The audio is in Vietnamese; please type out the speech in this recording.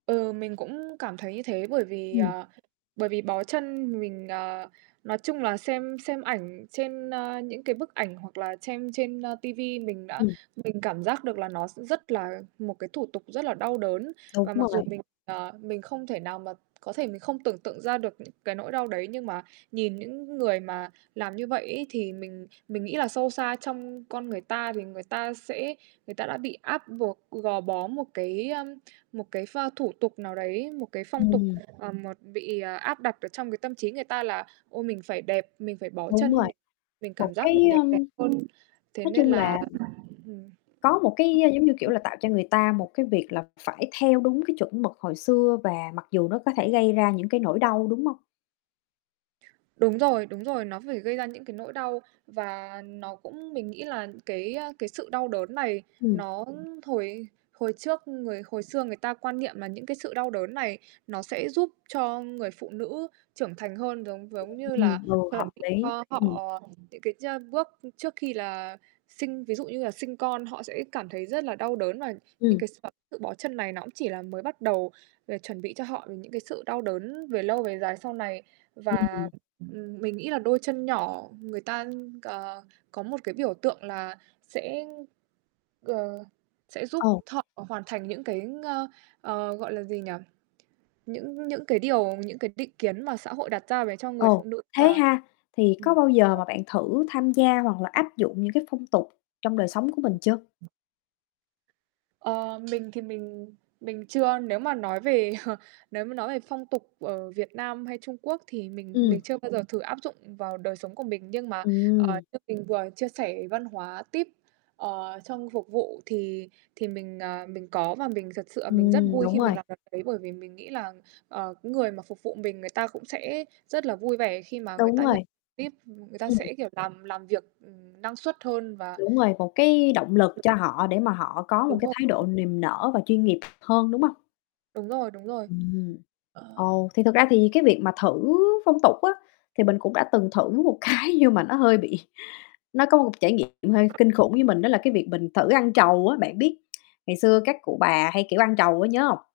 Ừ, mình cũng cảm thấy như thế, bởi vì, Ừm. ờ, bởi vì bó chân, mình, à nói chung là xem xem ảnh, trên, a, những cái bức ảnh hoặc là chem trên, a, ti vi, mình đã Ừm. mình cảm giác được là nó s rất là một cái thủ tục rất là đau đớn. Đúng Và mặc dù rồi. mình, ờ, mình không thể nào mà có thể mình không tưởng tượng ra được những cái nỗi đau đấy, nhưng mà nhìn những người mà làm như vậy ấy, thì mình mình nghĩ là sâu xa trong con người ta thì người ta sẽ người ta đã bị áp buộc, g gò bó một cái, ờm, một cái pho thủ tục nào đấy, một cái phong tục, Ừm. ờ, một ờ, bị, à, áp đặt ở trong cái tâm trí người ta là "Ôi, mình phải đẹp, mình phải bó Đúng chân rồi, mình, mình một cảm giác cái mình được đẹp ờm, hơn." Thế nói nên chung là là ừm. có một cái, ơ, giống như kiểu là, tạo cho người ta một cái việc là phải theo đúng cái chuẩn mực hồi xưa, và mặc dù nó có thể gây ra những cái nỗi đau, đúng hông? Đúng rồi, đúng rồi, nó phải gây ra những cái nỗi đau, và nó cũng mình nghĩ là cái, a, cái sự đau đớn này, Ừm. nó hồi y hồi trước người hồi xưa người ta quan niệm là những cái sự đau đớn này nó sẽ giúp cho người phụ nữ trưởng thành hơn. Giống giống như là, Ừm, vừa hợp chuẩn lý, cho ừm. họ những cái cha bước, ư, trước khi là sinh ví dụ như là sinh con, họ sẽ cảm thấy rất là đau đớn và những Ừm. cái x tự bó chân này nó cũng chỉ là mới bắt đầu là chuẩn bị cho họ về những cái sự đau đớn về lâu về dài sau này. Ừm, Và, ừm. ừm, mình nghĩ là đôi chân nhỏ, người ta c có một cái biểu tượng là sẽ, ờ, sẽ giúp Ồ. thọ hoàn thành những cái, ngơ, ờ, gọi là gì nhỉ? Những những cái điều những cái định kiến mà xã hội đặt ra về cho người phụ Ồ, nữ thế là ha? Thì ừm. có bao giờ mà bạn thử tham gia, hoặc là áp dụng những cái phong tục trong đời sống của mình chưa? Ờ. Mình thì mình mình chưa, nếu mà nói về nếu mà nói về phong tục ở Việt Nam hay Trung Quốc, thì mình mình Ừm. chưa bao giờ thử áp dụng vào đời sống của mình. Nhưng mà, ờ, Ừm. như mình vừa chia sẻ, văn hóa tip, ờ, trong phục vụ, thì thì mình, à, mình có. Và mình thật sự là mình rất Ừm, vui đúng khi mình rồi. làm c đấy, bởi vì mình nghĩ là, ờ, người mà phục vụ mình người ta cũng sẽ rất là vui vẻ khi mà người Đúng ta rồi. nhận tip ừm, người ta Ừm. sẽ, kiểu, làm làm việc, ừm, năng suất hơn và Đúng rồi, một cái động lực cho họ để mà họ có một Đúng cái rồi. thái độ niềm nở và chuyên nghiệp hơn, đúng không? Đúng rồi, đúng rồi. Ừm, Ờ ồ, thì thực ra thì cái việc mà thử phong tục á, thì mình cũng đã từng thử một cái, nhưng mà nó hơi bị nó có một trải nghiệm hơi kinh khủng với mình, đó là cái việc mình thử ăn trầu á. Bạn biết ngày xưa các cụ bà hay, kiểu, ăn trầu á, nhớ hông?